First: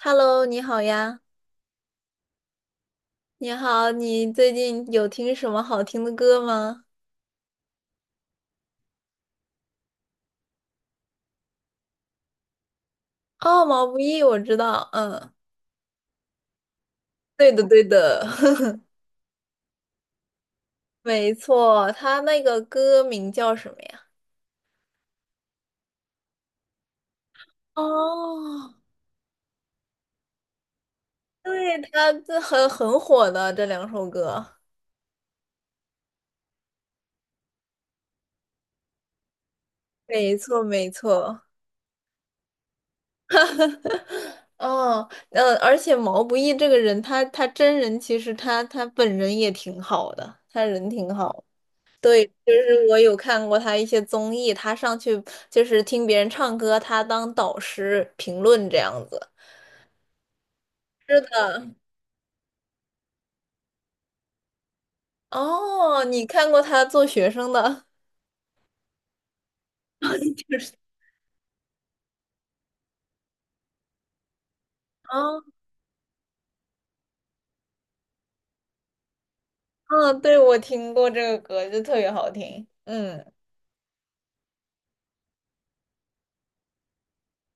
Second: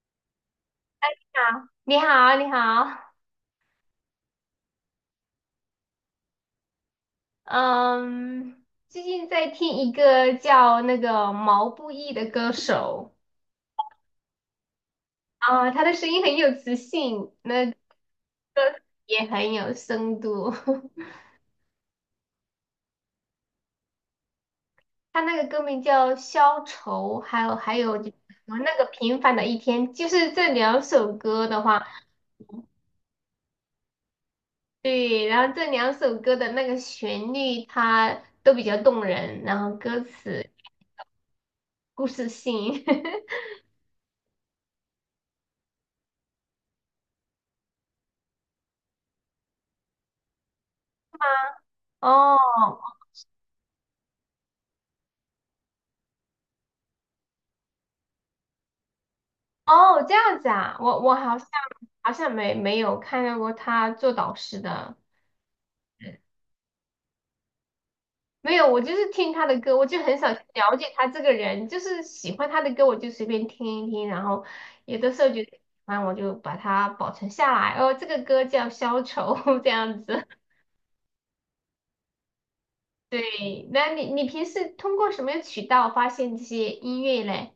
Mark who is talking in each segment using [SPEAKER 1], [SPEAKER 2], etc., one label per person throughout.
[SPEAKER 1] Hello，你好呀，
[SPEAKER 2] 好，你好，你好。
[SPEAKER 1] 你好，你最近有听什么好听的歌吗？
[SPEAKER 2] 嗯，最近在听一个叫那个毛不易的歌手。
[SPEAKER 1] 哦，毛不易，我知道，嗯，
[SPEAKER 2] 啊，他的声音很有磁性，
[SPEAKER 1] 对的，
[SPEAKER 2] 那
[SPEAKER 1] 对的，
[SPEAKER 2] 也很有深度。
[SPEAKER 1] 没错，他那个歌名叫什么呀？
[SPEAKER 2] 他那个歌名叫《消愁》，还有
[SPEAKER 1] 哦，
[SPEAKER 2] 就是什么那个平凡的一天，就是这两首歌的
[SPEAKER 1] 对，
[SPEAKER 2] 话。
[SPEAKER 1] 他这很火的这两首歌，
[SPEAKER 2] 对，然后这两首歌的那个旋律它都比较动人，然后歌
[SPEAKER 1] 没
[SPEAKER 2] 词
[SPEAKER 1] 错，没错，
[SPEAKER 2] 故事性。
[SPEAKER 1] 哦，而且毛不易这个人，他真人其实他本人也挺好的，他人挺好。对，就是
[SPEAKER 2] 哦。
[SPEAKER 1] 我有看过他一些综艺，他上去就是听别人唱歌，他当导师评论这样子。
[SPEAKER 2] 哦，这样子啊，我
[SPEAKER 1] 是
[SPEAKER 2] 好像
[SPEAKER 1] 的，
[SPEAKER 2] 没有看到过他做导师的。
[SPEAKER 1] 哦，你
[SPEAKER 2] 嗯，
[SPEAKER 1] 看过他做学生的？
[SPEAKER 2] 没有，我就是听他的歌，我就很少去
[SPEAKER 1] 就是
[SPEAKER 2] 了解他这个人，就是喜欢他的歌我就随便听一听。然后有的时候
[SPEAKER 1] 哦，
[SPEAKER 2] 觉得喜欢我就把它保存下来。哦，这个歌叫《消愁》。这样
[SPEAKER 1] 嗯，
[SPEAKER 2] 子。
[SPEAKER 1] 对，我听过这个歌，就特别好听。嗯，
[SPEAKER 2] 对，那你平时通过什么渠道发现这些音乐嘞？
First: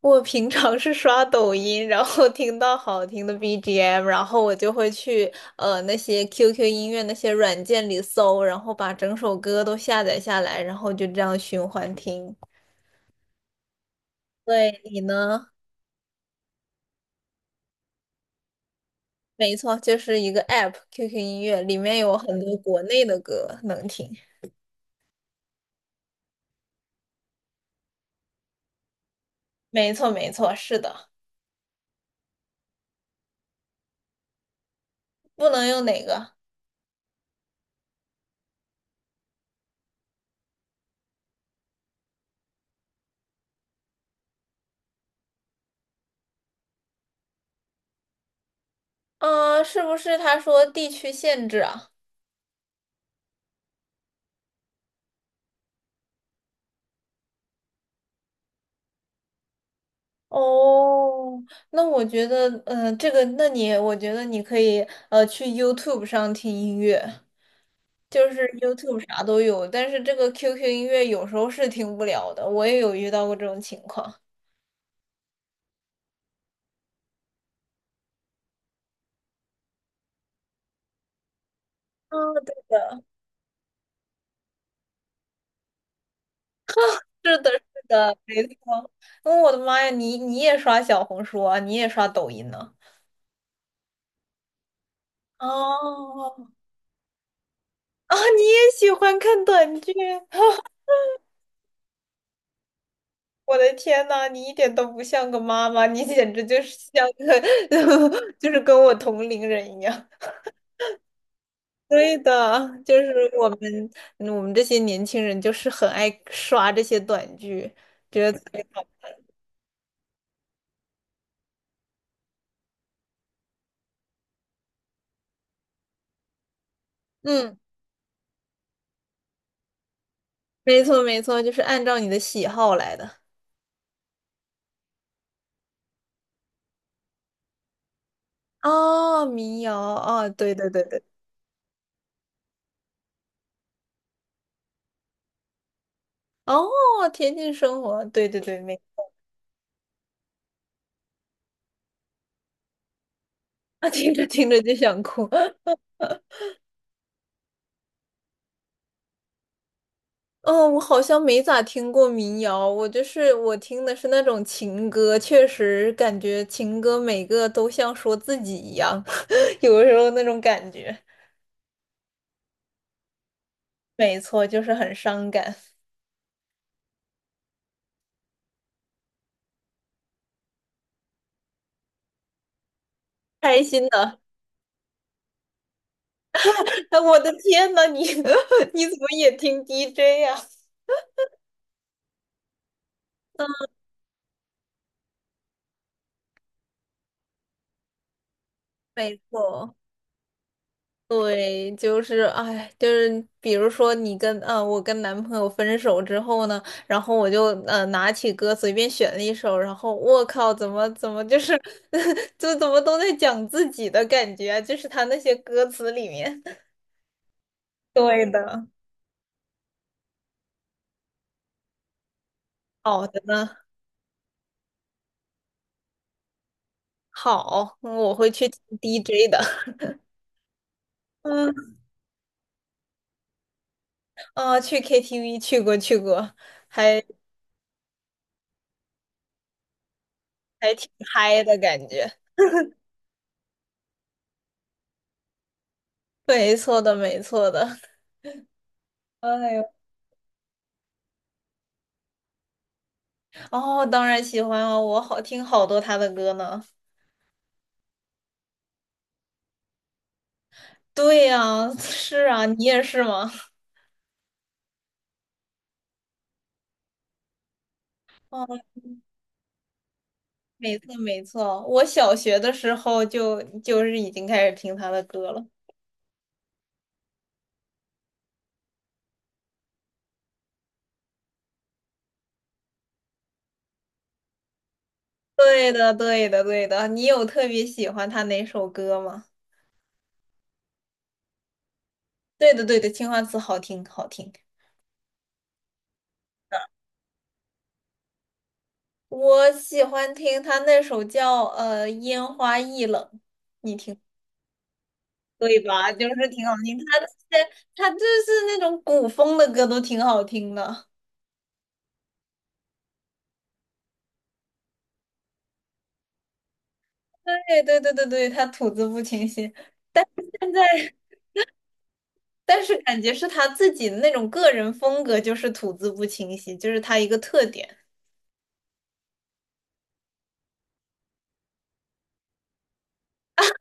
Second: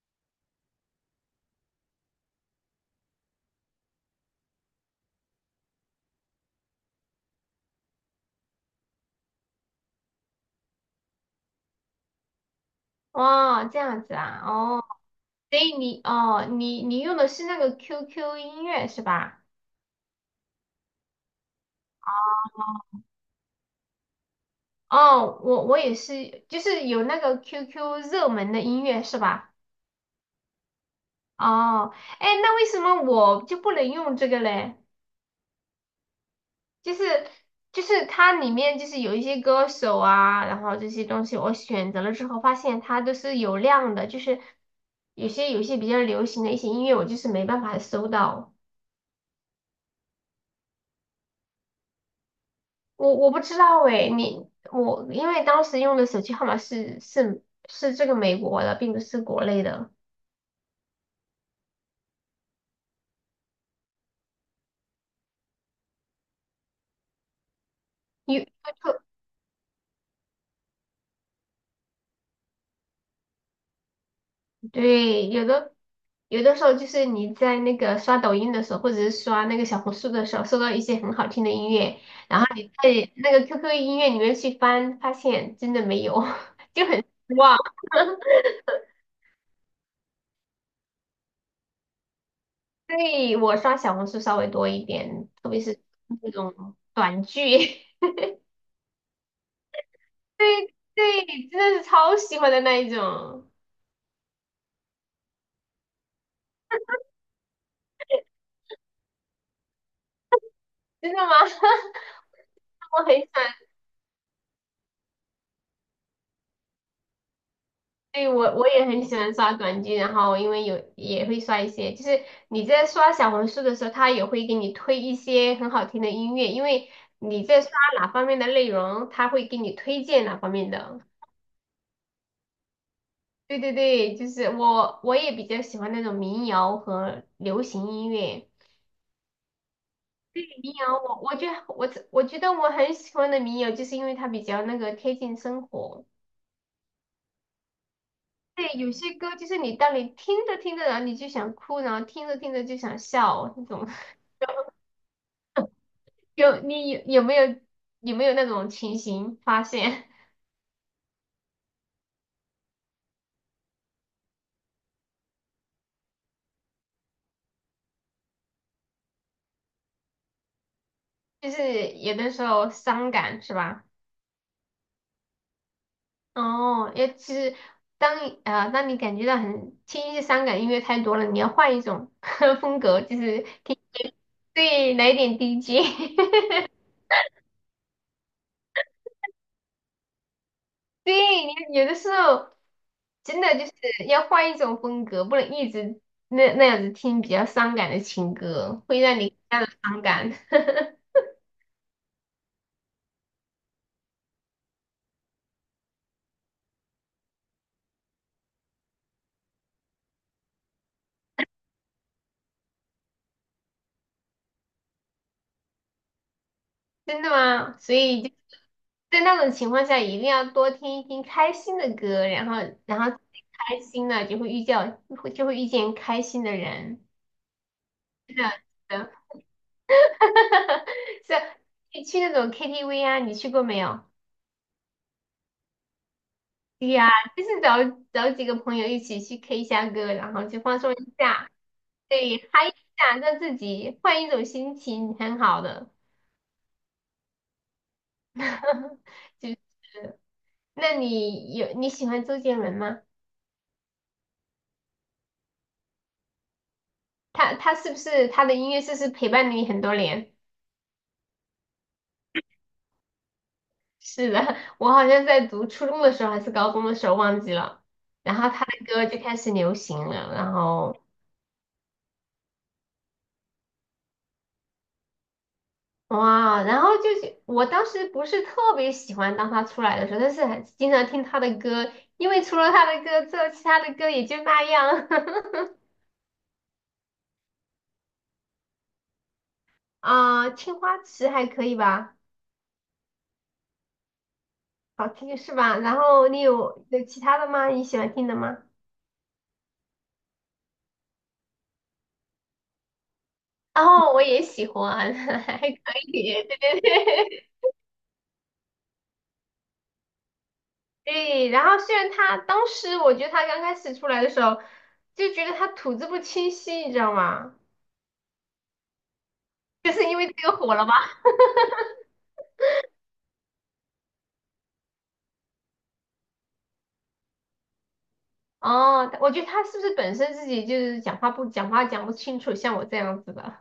[SPEAKER 1] 我平常是刷抖音，然后听到好听的 BGM，然后我就会去那些 QQ 音乐那些软件里搜，然后把整首歌都下载下来，然后就这样循环听。
[SPEAKER 2] 哦，这样子啊。
[SPEAKER 1] 对，
[SPEAKER 2] 哦，
[SPEAKER 1] 你呢？
[SPEAKER 2] 所以你哦你你用的是那个 QQ 音乐是吧？
[SPEAKER 1] 没错，就是一个 app，QQ 音乐里面有很多国内的歌能听。
[SPEAKER 2] 哦，我也是，就是有那个 QQ 热门的音乐是吧？
[SPEAKER 1] 没错，没错，是的，
[SPEAKER 2] 哦。哎，那为什么我就不能用这个嘞？
[SPEAKER 1] 不能用哪个？
[SPEAKER 2] 就是就是它里面就是有一些歌手啊，然后这些东西我选择了之后，发现它都是有量的。就是有些比较流行的一些音乐，我就是没办法搜到。
[SPEAKER 1] 啊？是不是他说地区限制啊？
[SPEAKER 2] 我不知道诶，你我因为当时用的手机号码是这个美国的，并不是国内的。
[SPEAKER 1] 哦，那我觉得，嗯，我觉得你可以，去 YouTube 上听音乐，就
[SPEAKER 2] 有
[SPEAKER 1] 是 YouTube 啥都有，但是这个 QQ 音乐有时候是听不了的，我也有遇到过这种情况。
[SPEAKER 2] 对，有的时候就是你在那个刷抖音的时候，或者是刷那个小红书的时候，收到一些很好听的音乐，
[SPEAKER 1] 啊，
[SPEAKER 2] 然后你
[SPEAKER 1] 对。
[SPEAKER 2] 在那个 QQ 音乐里面去翻，发现真的没有。就很失
[SPEAKER 1] 是的，
[SPEAKER 2] 望。
[SPEAKER 1] 是的，没错。嗯，我的妈呀，你你也刷小红书啊，你也刷抖音呢？
[SPEAKER 2] 所以我刷小红书稍微多一点，特别是那
[SPEAKER 1] 哦，
[SPEAKER 2] 种短剧。
[SPEAKER 1] 啊，你也喜欢看短剧？
[SPEAKER 2] 对对，真的是超喜欢的那一种。
[SPEAKER 1] 我的天呐，你一点都不像个妈妈，你简直就是像个，就是跟我同龄人一样。
[SPEAKER 2] 真的吗？
[SPEAKER 1] 对的，就
[SPEAKER 2] 我很喜
[SPEAKER 1] 是
[SPEAKER 2] 欢。
[SPEAKER 1] 我们这些年轻人就是很爱刷这些短剧，
[SPEAKER 2] 对，
[SPEAKER 1] 觉得
[SPEAKER 2] 我也很喜欢刷短剧，然后因为有也会刷一些，就是你在刷小红书的时候，它也会给你推一些很好听的音乐，因为你
[SPEAKER 1] 嗯，
[SPEAKER 2] 在刷哪方面的内容，它会给你推荐哪方面
[SPEAKER 1] 没
[SPEAKER 2] 的。
[SPEAKER 1] 错没错，就是按照你的喜好来的。
[SPEAKER 2] 对对对，就是我也比较喜欢那种民谣和流行音乐。
[SPEAKER 1] 哦，民谣，哦，
[SPEAKER 2] 对
[SPEAKER 1] 对对
[SPEAKER 2] 民
[SPEAKER 1] 对对。
[SPEAKER 2] 谣，我觉得我很喜欢的民谣，就是因为它比较那个贴近生活。
[SPEAKER 1] 哦，田径生活，对对对，
[SPEAKER 2] 对，
[SPEAKER 1] 没
[SPEAKER 2] 有些歌就是你当你听着听着，然后你就想哭，然后听着听着就想笑，那种
[SPEAKER 1] 啊，听着听着就想哭。
[SPEAKER 2] 有没有有没有那种情形发现？
[SPEAKER 1] 嗯，我好像没咋听过民谣，我就是我听的是那种情歌，确实感觉情歌每个都像说自己一样，有的时候那种感觉，
[SPEAKER 2] 就是有的时候伤感是吧？
[SPEAKER 1] 没错，就是很伤感。
[SPEAKER 2] 哦，也其实当你感觉到很听一些伤感音乐太多了，你要换一种 风格，就是
[SPEAKER 1] 开
[SPEAKER 2] 听
[SPEAKER 1] 心
[SPEAKER 2] 一点
[SPEAKER 1] 的，
[SPEAKER 2] 对来一点 DJ。
[SPEAKER 1] 哎，我的天呐，你 你怎么也听 DJ 呀、
[SPEAKER 2] 对，你有的时候真的就是要换一种风格，不能一直那样子听比较伤感的情歌，会
[SPEAKER 1] 没
[SPEAKER 2] 让你非常的
[SPEAKER 1] 错。
[SPEAKER 2] 伤感。
[SPEAKER 1] 对，就是哎，就是比如说我跟男朋友分手之后呢，然后我就拿起歌随便选了一首，然后我靠，怎么就是 就怎么都在讲自己的感觉啊，就是他那些歌词里面。
[SPEAKER 2] 真的吗？所
[SPEAKER 1] 对
[SPEAKER 2] 以。
[SPEAKER 1] 的，
[SPEAKER 2] 在那种情况下，一定要多听一听开心的歌，然后，然
[SPEAKER 1] 好
[SPEAKER 2] 后
[SPEAKER 1] 的呢，
[SPEAKER 2] 开心了就会遇见，会就会遇见开心的人。
[SPEAKER 1] 好，嗯我会
[SPEAKER 2] 是的，
[SPEAKER 1] 去听
[SPEAKER 2] 是的，
[SPEAKER 1] DJ 的，
[SPEAKER 2] 是啊。
[SPEAKER 1] 嗯
[SPEAKER 2] 你去那种 KTV 啊，你去过没有？
[SPEAKER 1] 啊，去 KTV 去过，
[SPEAKER 2] 对
[SPEAKER 1] 还
[SPEAKER 2] 呀，就是找几个朋友一起去 K 一下歌，然后去
[SPEAKER 1] 还
[SPEAKER 2] 放
[SPEAKER 1] 挺
[SPEAKER 2] 松一
[SPEAKER 1] 嗨
[SPEAKER 2] 下。
[SPEAKER 1] 的感觉，
[SPEAKER 2] 对，嗨一下，让自己换一种心情，很好的。
[SPEAKER 1] 没错的，没错的。哎
[SPEAKER 2] 就
[SPEAKER 1] 呦
[SPEAKER 2] 那你喜欢周杰伦吗？
[SPEAKER 1] 哦，当然喜欢啊，我好听好多他的歌呢。
[SPEAKER 2] 他是不是他的音乐是不是陪伴了你很多年？
[SPEAKER 1] 对呀，是啊，你也是吗？
[SPEAKER 2] 是的。我好像在读初中的时候还是高中的时候忘记了，然
[SPEAKER 1] 哦，
[SPEAKER 2] 后他的歌就开始流行了。然
[SPEAKER 1] 没错
[SPEAKER 2] 后
[SPEAKER 1] 没错，我小学的时候就是已经开始听他的歌了。
[SPEAKER 2] 哇，然后就是我当时不是特别喜欢当他出来的时候，但是还是经常听他的歌，因为除了他的歌之后，其他的歌也就那样。
[SPEAKER 1] 对的对的对的，你有特别喜欢他哪首歌吗？
[SPEAKER 2] 啊，青花瓷还可以吧。
[SPEAKER 1] 对的对的，《青花瓷》好听好听，
[SPEAKER 2] 好听是吧？然后有其他的吗？你喜欢听的吗？
[SPEAKER 1] 我喜欢听他那首叫《烟花易冷》，你听。
[SPEAKER 2] 哦，我也喜欢。还
[SPEAKER 1] 对吧？
[SPEAKER 2] 可
[SPEAKER 1] 就是
[SPEAKER 2] 以，对
[SPEAKER 1] 挺好听，
[SPEAKER 2] 对
[SPEAKER 1] 他的
[SPEAKER 2] 对。
[SPEAKER 1] 他就是那种古风的歌都挺好听的。
[SPEAKER 2] 对，然后虽然他当时我觉得他刚开始出来的时候，就觉得他吐字不清晰，你知道吗？
[SPEAKER 1] 对对对对对，他吐字不清晰，
[SPEAKER 2] 就是因为这
[SPEAKER 1] 现
[SPEAKER 2] 个火了
[SPEAKER 1] 在
[SPEAKER 2] 吗？
[SPEAKER 1] 但是感觉是他自己的那种个人风格，就是吐字不清晰，就是他一个特点。
[SPEAKER 2] 哦，我觉得他是不是本身自己就是讲话讲不清楚，像我这样子的。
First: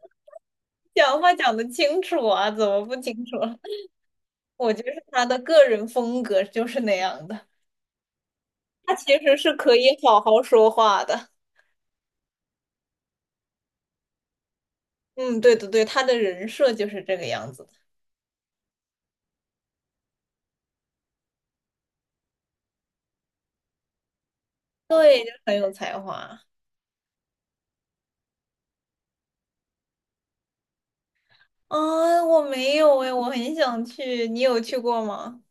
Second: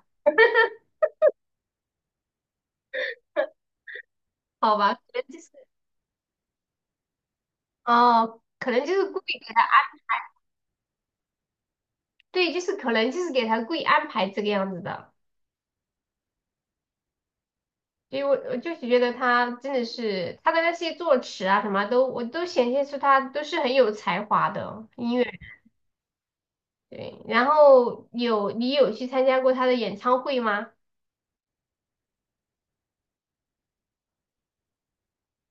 [SPEAKER 1] 讲话讲得清楚啊，怎么不清楚了？我
[SPEAKER 2] 好
[SPEAKER 1] 觉得
[SPEAKER 2] 吧？可
[SPEAKER 1] 是
[SPEAKER 2] 能
[SPEAKER 1] 他的
[SPEAKER 2] 就是
[SPEAKER 1] 个人风格就是那样的，
[SPEAKER 2] 哦，可能
[SPEAKER 1] 他
[SPEAKER 2] 就是
[SPEAKER 1] 其
[SPEAKER 2] 故
[SPEAKER 1] 实
[SPEAKER 2] 意
[SPEAKER 1] 是
[SPEAKER 2] 给他。
[SPEAKER 1] 可以好好说话的。
[SPEAKER 2] 对，就是可能就是给他故意安排这个样子的。
[SPEAKER 1] 嗯，对对对，他的人设就是这个样子的，
[SPEAKER 2] 所以我就是觉得他真的是他的那些作词啊什么都，我都显现出他都是很有才华的。音
[SPEAKER 1] 对，
[SPEAKER 2] 乐。
[SPEAKER 1] 就很有才华
[SPEAKER 2] 对，然后你去参加过他的演唱会吗？
[SPEAKER 1] 啊。我没有诶，我很想去，你有去过吗？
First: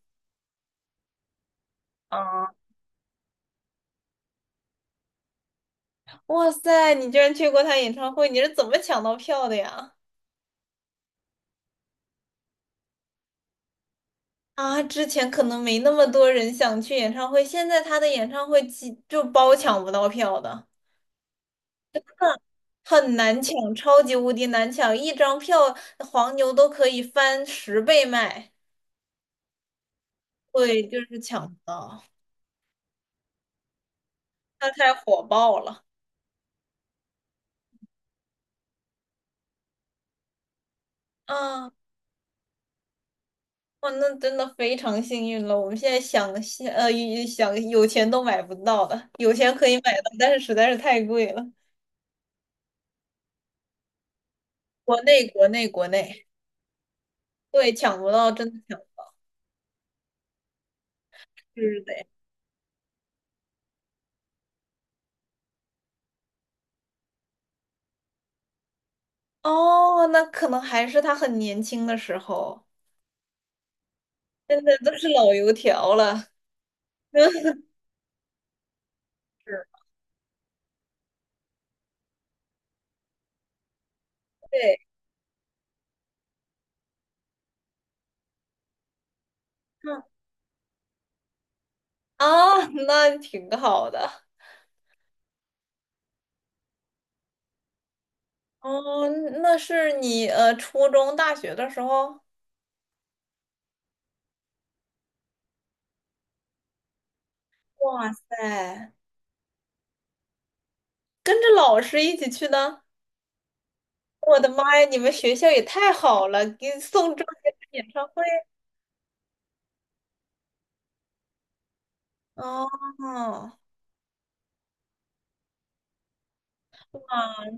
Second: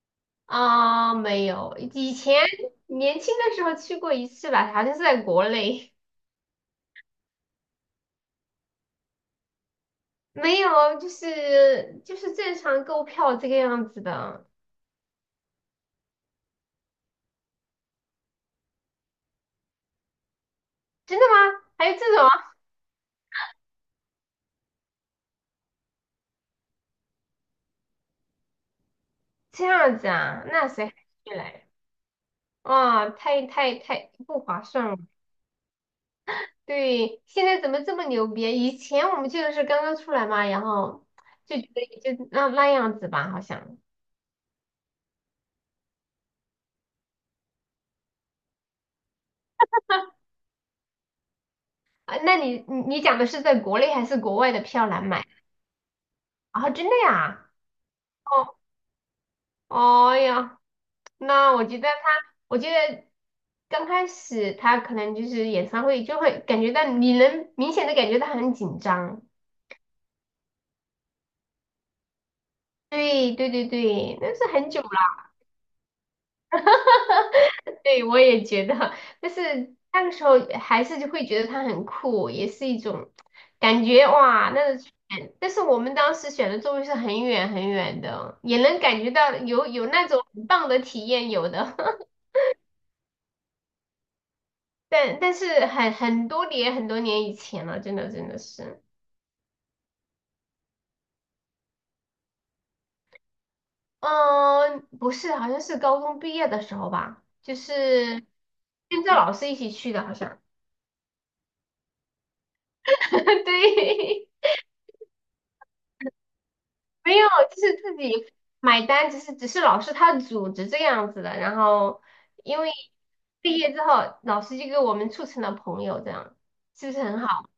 [SPEAKER 2] 啊，没有，以前
[SPEAKER 1] 啊，
[SPEAKER 2] 年轻的时候去过一次吧，好像是在国内。
[SPEAKER 1] 哇塞，你居然去过他演唱会，你是怎么抢到票的呀？
[SPEAKER 2] 没有，就是正常购票这个样子的。
[SPEAKER 1] 啊，之前可能没那么多人想去演唱会，现在他的演唱会几就包抢不到票的，
[SPEAKER 2] 真的吗？还有这种啊。
[SPEAKER 1] 很难抢，超级无敌难抢，一张票黄牛都可以翻十倍卖，
[SPEAKER 2] 这样子啊？那谁
[SPEAKER 1] 对，
[SPEAKER 2] 还
[SPEAKER 1] 就是
[SPEAKER 2] 去
[SPEAKER 1] 抢不
[SPEAKER 2] 嘞？
[SPEAKER 1] 到，
[SPEAKER 2] 啊，太不划
[SPEAKER 1] 他
[SPEAKER 2] 算
[SPEAKER 1] 太
[SPEAKER 2] 了。
[SPEAKER 1] 火爆了，
[SPEAKER 2] 对，现在怎么这么牛逼？以前我们去的是刚刚出来嘛，然后就觉
[SPEAKER 1] 啊，
[SPEAKER 2] 得也就那样子吧，好像。
[SPEAKER 1] 哇，那真的非常幸运了，我们现在想现呃一想有钱都买不到的，有钱可以买到，但是实在是太贵了，
[SPEAKER 2] 啊，那你你讲的是在国内还是国外的票
[SPEAKER 1] 国
[SPEAKER 2] 难买？
[SPEAKER 1] 内国内国内，
[SPEAKER 2] 啊，真的呀？
[SPEAKER 1] 对，抢不到，真的抢不到，
[SPEAKER 2] 哦，哎呀，那
[SPEAKER 1] 就
[SPEAKER 2] 我觉
[SPEAKER 1] 是
[SPEAKER 2] 得
[SPEAKER 1] 的。
[SPEAKER 2] 他，我觉得刚开始他可能就是演唱会就会感觉到你能明显的感觉到他很紧张。
[SPEAKER 1] 哦，那可能还是他很年轻的时候，
[SPEAKER 2] 对对对对，那是
[SPEAKER 1] 现
[SPEAKER 2] 很
[SPEAKER 1] 在
[SPEAKER 2] 久了。
[SPEAKER 1] 都是老油条了。
[SPEAKER 2] 对，我也觉得，但
[SPEAKER 1] 是，
[SPEAKER 2] 是那个时候还是就会觉得它很酷，也是一种感觉哇，那
[SPEAKER 1] 对，
[SPEAKER 2] 个感但是我们当时选的座位是很远很远的，也能感觉到有
[SPEAKER 1] 嗯，
[SPEAKER 2] 那种很棒的体验，有的。
[SPEAKER 1] 啊，那挺好的。
[SPEAKER 2] 但是很多年以前了，真的真的是。
[SPEAKER 1] 哦，那是你初中、大学的时候？
[SPEAKER 2] 嗯，不是，好像是高中毕业的时候吧，就
[SPEAKER 1] 哇
[SPEAKER 2] 是
[SPEAKER 1] 塞，
[SPEAKER 2] 跟着老师一起去的，好像。
[SPEAKER 1] 跟着老师一起去的？
[SPEAKER 2] 对。
[SPEAKER 1] 我的妈呀，你们学校也太好了，给你送
[SPEAKER 2] 没
[SPEAKER 1] 周
[SPEAKER 2] 有，
[SPEAKER 1] 杰伦
[SPEAKER 2] 就是
[SPEAKER 1] 演
[SPEAKER 2] 自
[SPEAKER 1] 唱
[SPEAKER 2] 己
[SPEAKER 1] 会。
[SPEAKER 2] 买单，只是老师他组织这样子的。然后因
[SPEAKER 1] 哦，
[SPEAKER 2] 为毕业之后，老师就给我们促成了朋友，这样是不是很好？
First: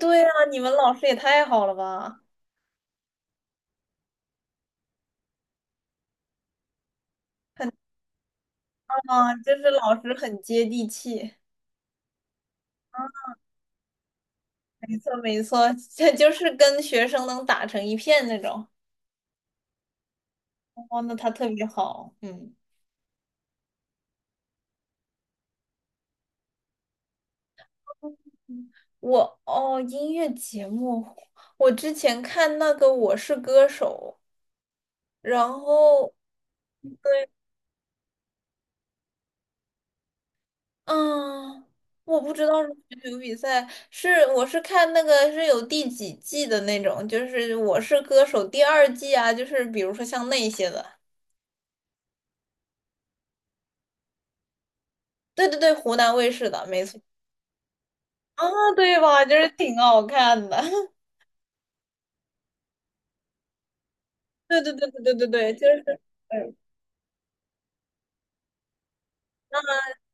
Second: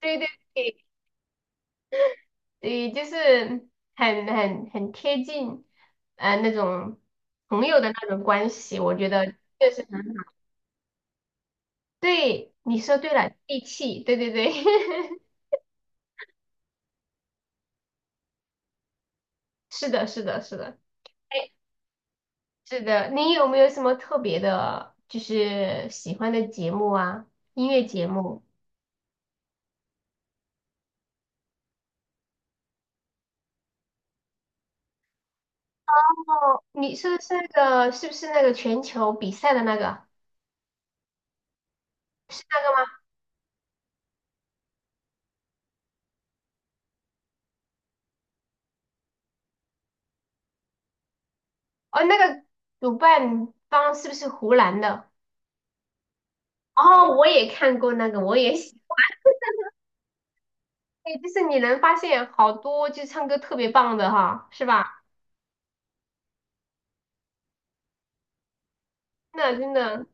[SPEAKER 2] 对
[SPEAKER 1] 对啊，
[SPEAKER 2] 对
[SPEAKER 1] 你们
[SPEAKER 2] 对，
[SPEAKER 1] 老师也太好了吧？
[SPEAKER 2] 对，就是很很贴近，呃，那种朋友的那种关系，我觉得
[SPEAKER 1] 啊，就是
[SPEAKER 2] 确实
[SPEAKER 1] 老
[SPEAKER 2] 很
[SPEAKER 1] 师很接地气。
[SPEAKER 2] 对。你说对了，义气，对对对。
[SPEAKER 1] 没错，没错，这就是跟学生能打成一片那种。
[SPEAKER 2] 是的，是的，是的。
[SPEAKER 1] 哦，那他特
[SPEAKER 2] 哎，
[SPEAKER 1] 别好，嗯。
[SPEAKER 2] 是的，你有没有什么特别的，就是喜欢的节目啊？音乐节目？
[SPEAKER 1] 我哦，音乐节目，我之前看那个《我是歌手》，然后
[SPEAKER 2] 哦，你说的
[SPEAKER 1] 对，
[SPEAKER 2] 是那个，是不是那个全球比赛的那个？
[SPEAKER 1] 嗯，我不
[SPEAKER 2] 是
[SPEAKER 1] 知道
[SPEAKER 2] 那
[SPEAKER 1] 是
[SPEAKER 2] 个吗？
[SPEAKER 1] 选手比赛，是我是看那个是有第几季的那种，就是《我是歌手》第2季啊，就是比如说像那些的，
[SPEAKER 2] 哦，那个主办方是不是湖南的？
[SPEAKER 1] 对对对，湖南卫视的，没错
[SPEAKER 2] 哦，我也看过那个，我
[SPEAKER 1] 啊，
[SPEAKER 2] 也喜。
[SPEAKER 1] 对吧？就是挺好看的。
[SPEAKER 2] 哎，就是你能发现好多就唱歌特别棒的哈，
[SPEAKER 1] 对
[SPEAKER 2] 是
[SPEAKER 1] 对对
[SPEAKER 2] 吧？
[SPEAKER 1] 对对对对，就是，嗯，
[SPEAKER 2] 那真的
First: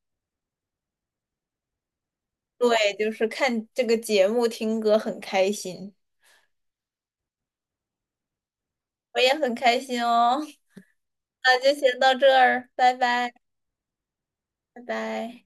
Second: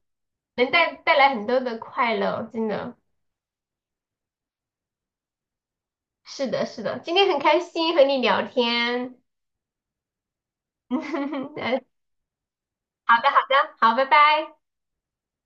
[SPEAKER 2] 能带来很多的快乐，真
[SPEAKER 1] 对，
[SPEAKER 2] 的
[SPEAKER 1] 就是看这个节目听歌很开心，
[SPEAKER 2] 是的，是的。今天很开心和你聊天。
[SPEAKER 1] 我也很开心哦。那就
[SPEAKER 2] 嗯，
[SPEAKER 1] 先到这儿，拜
[SPEAKER 2] 好的，
[SPEAKER 1] 拜，
[SPEAKER 2] 好的，好，拜拜。
[SPEAKER 1] 拜拜。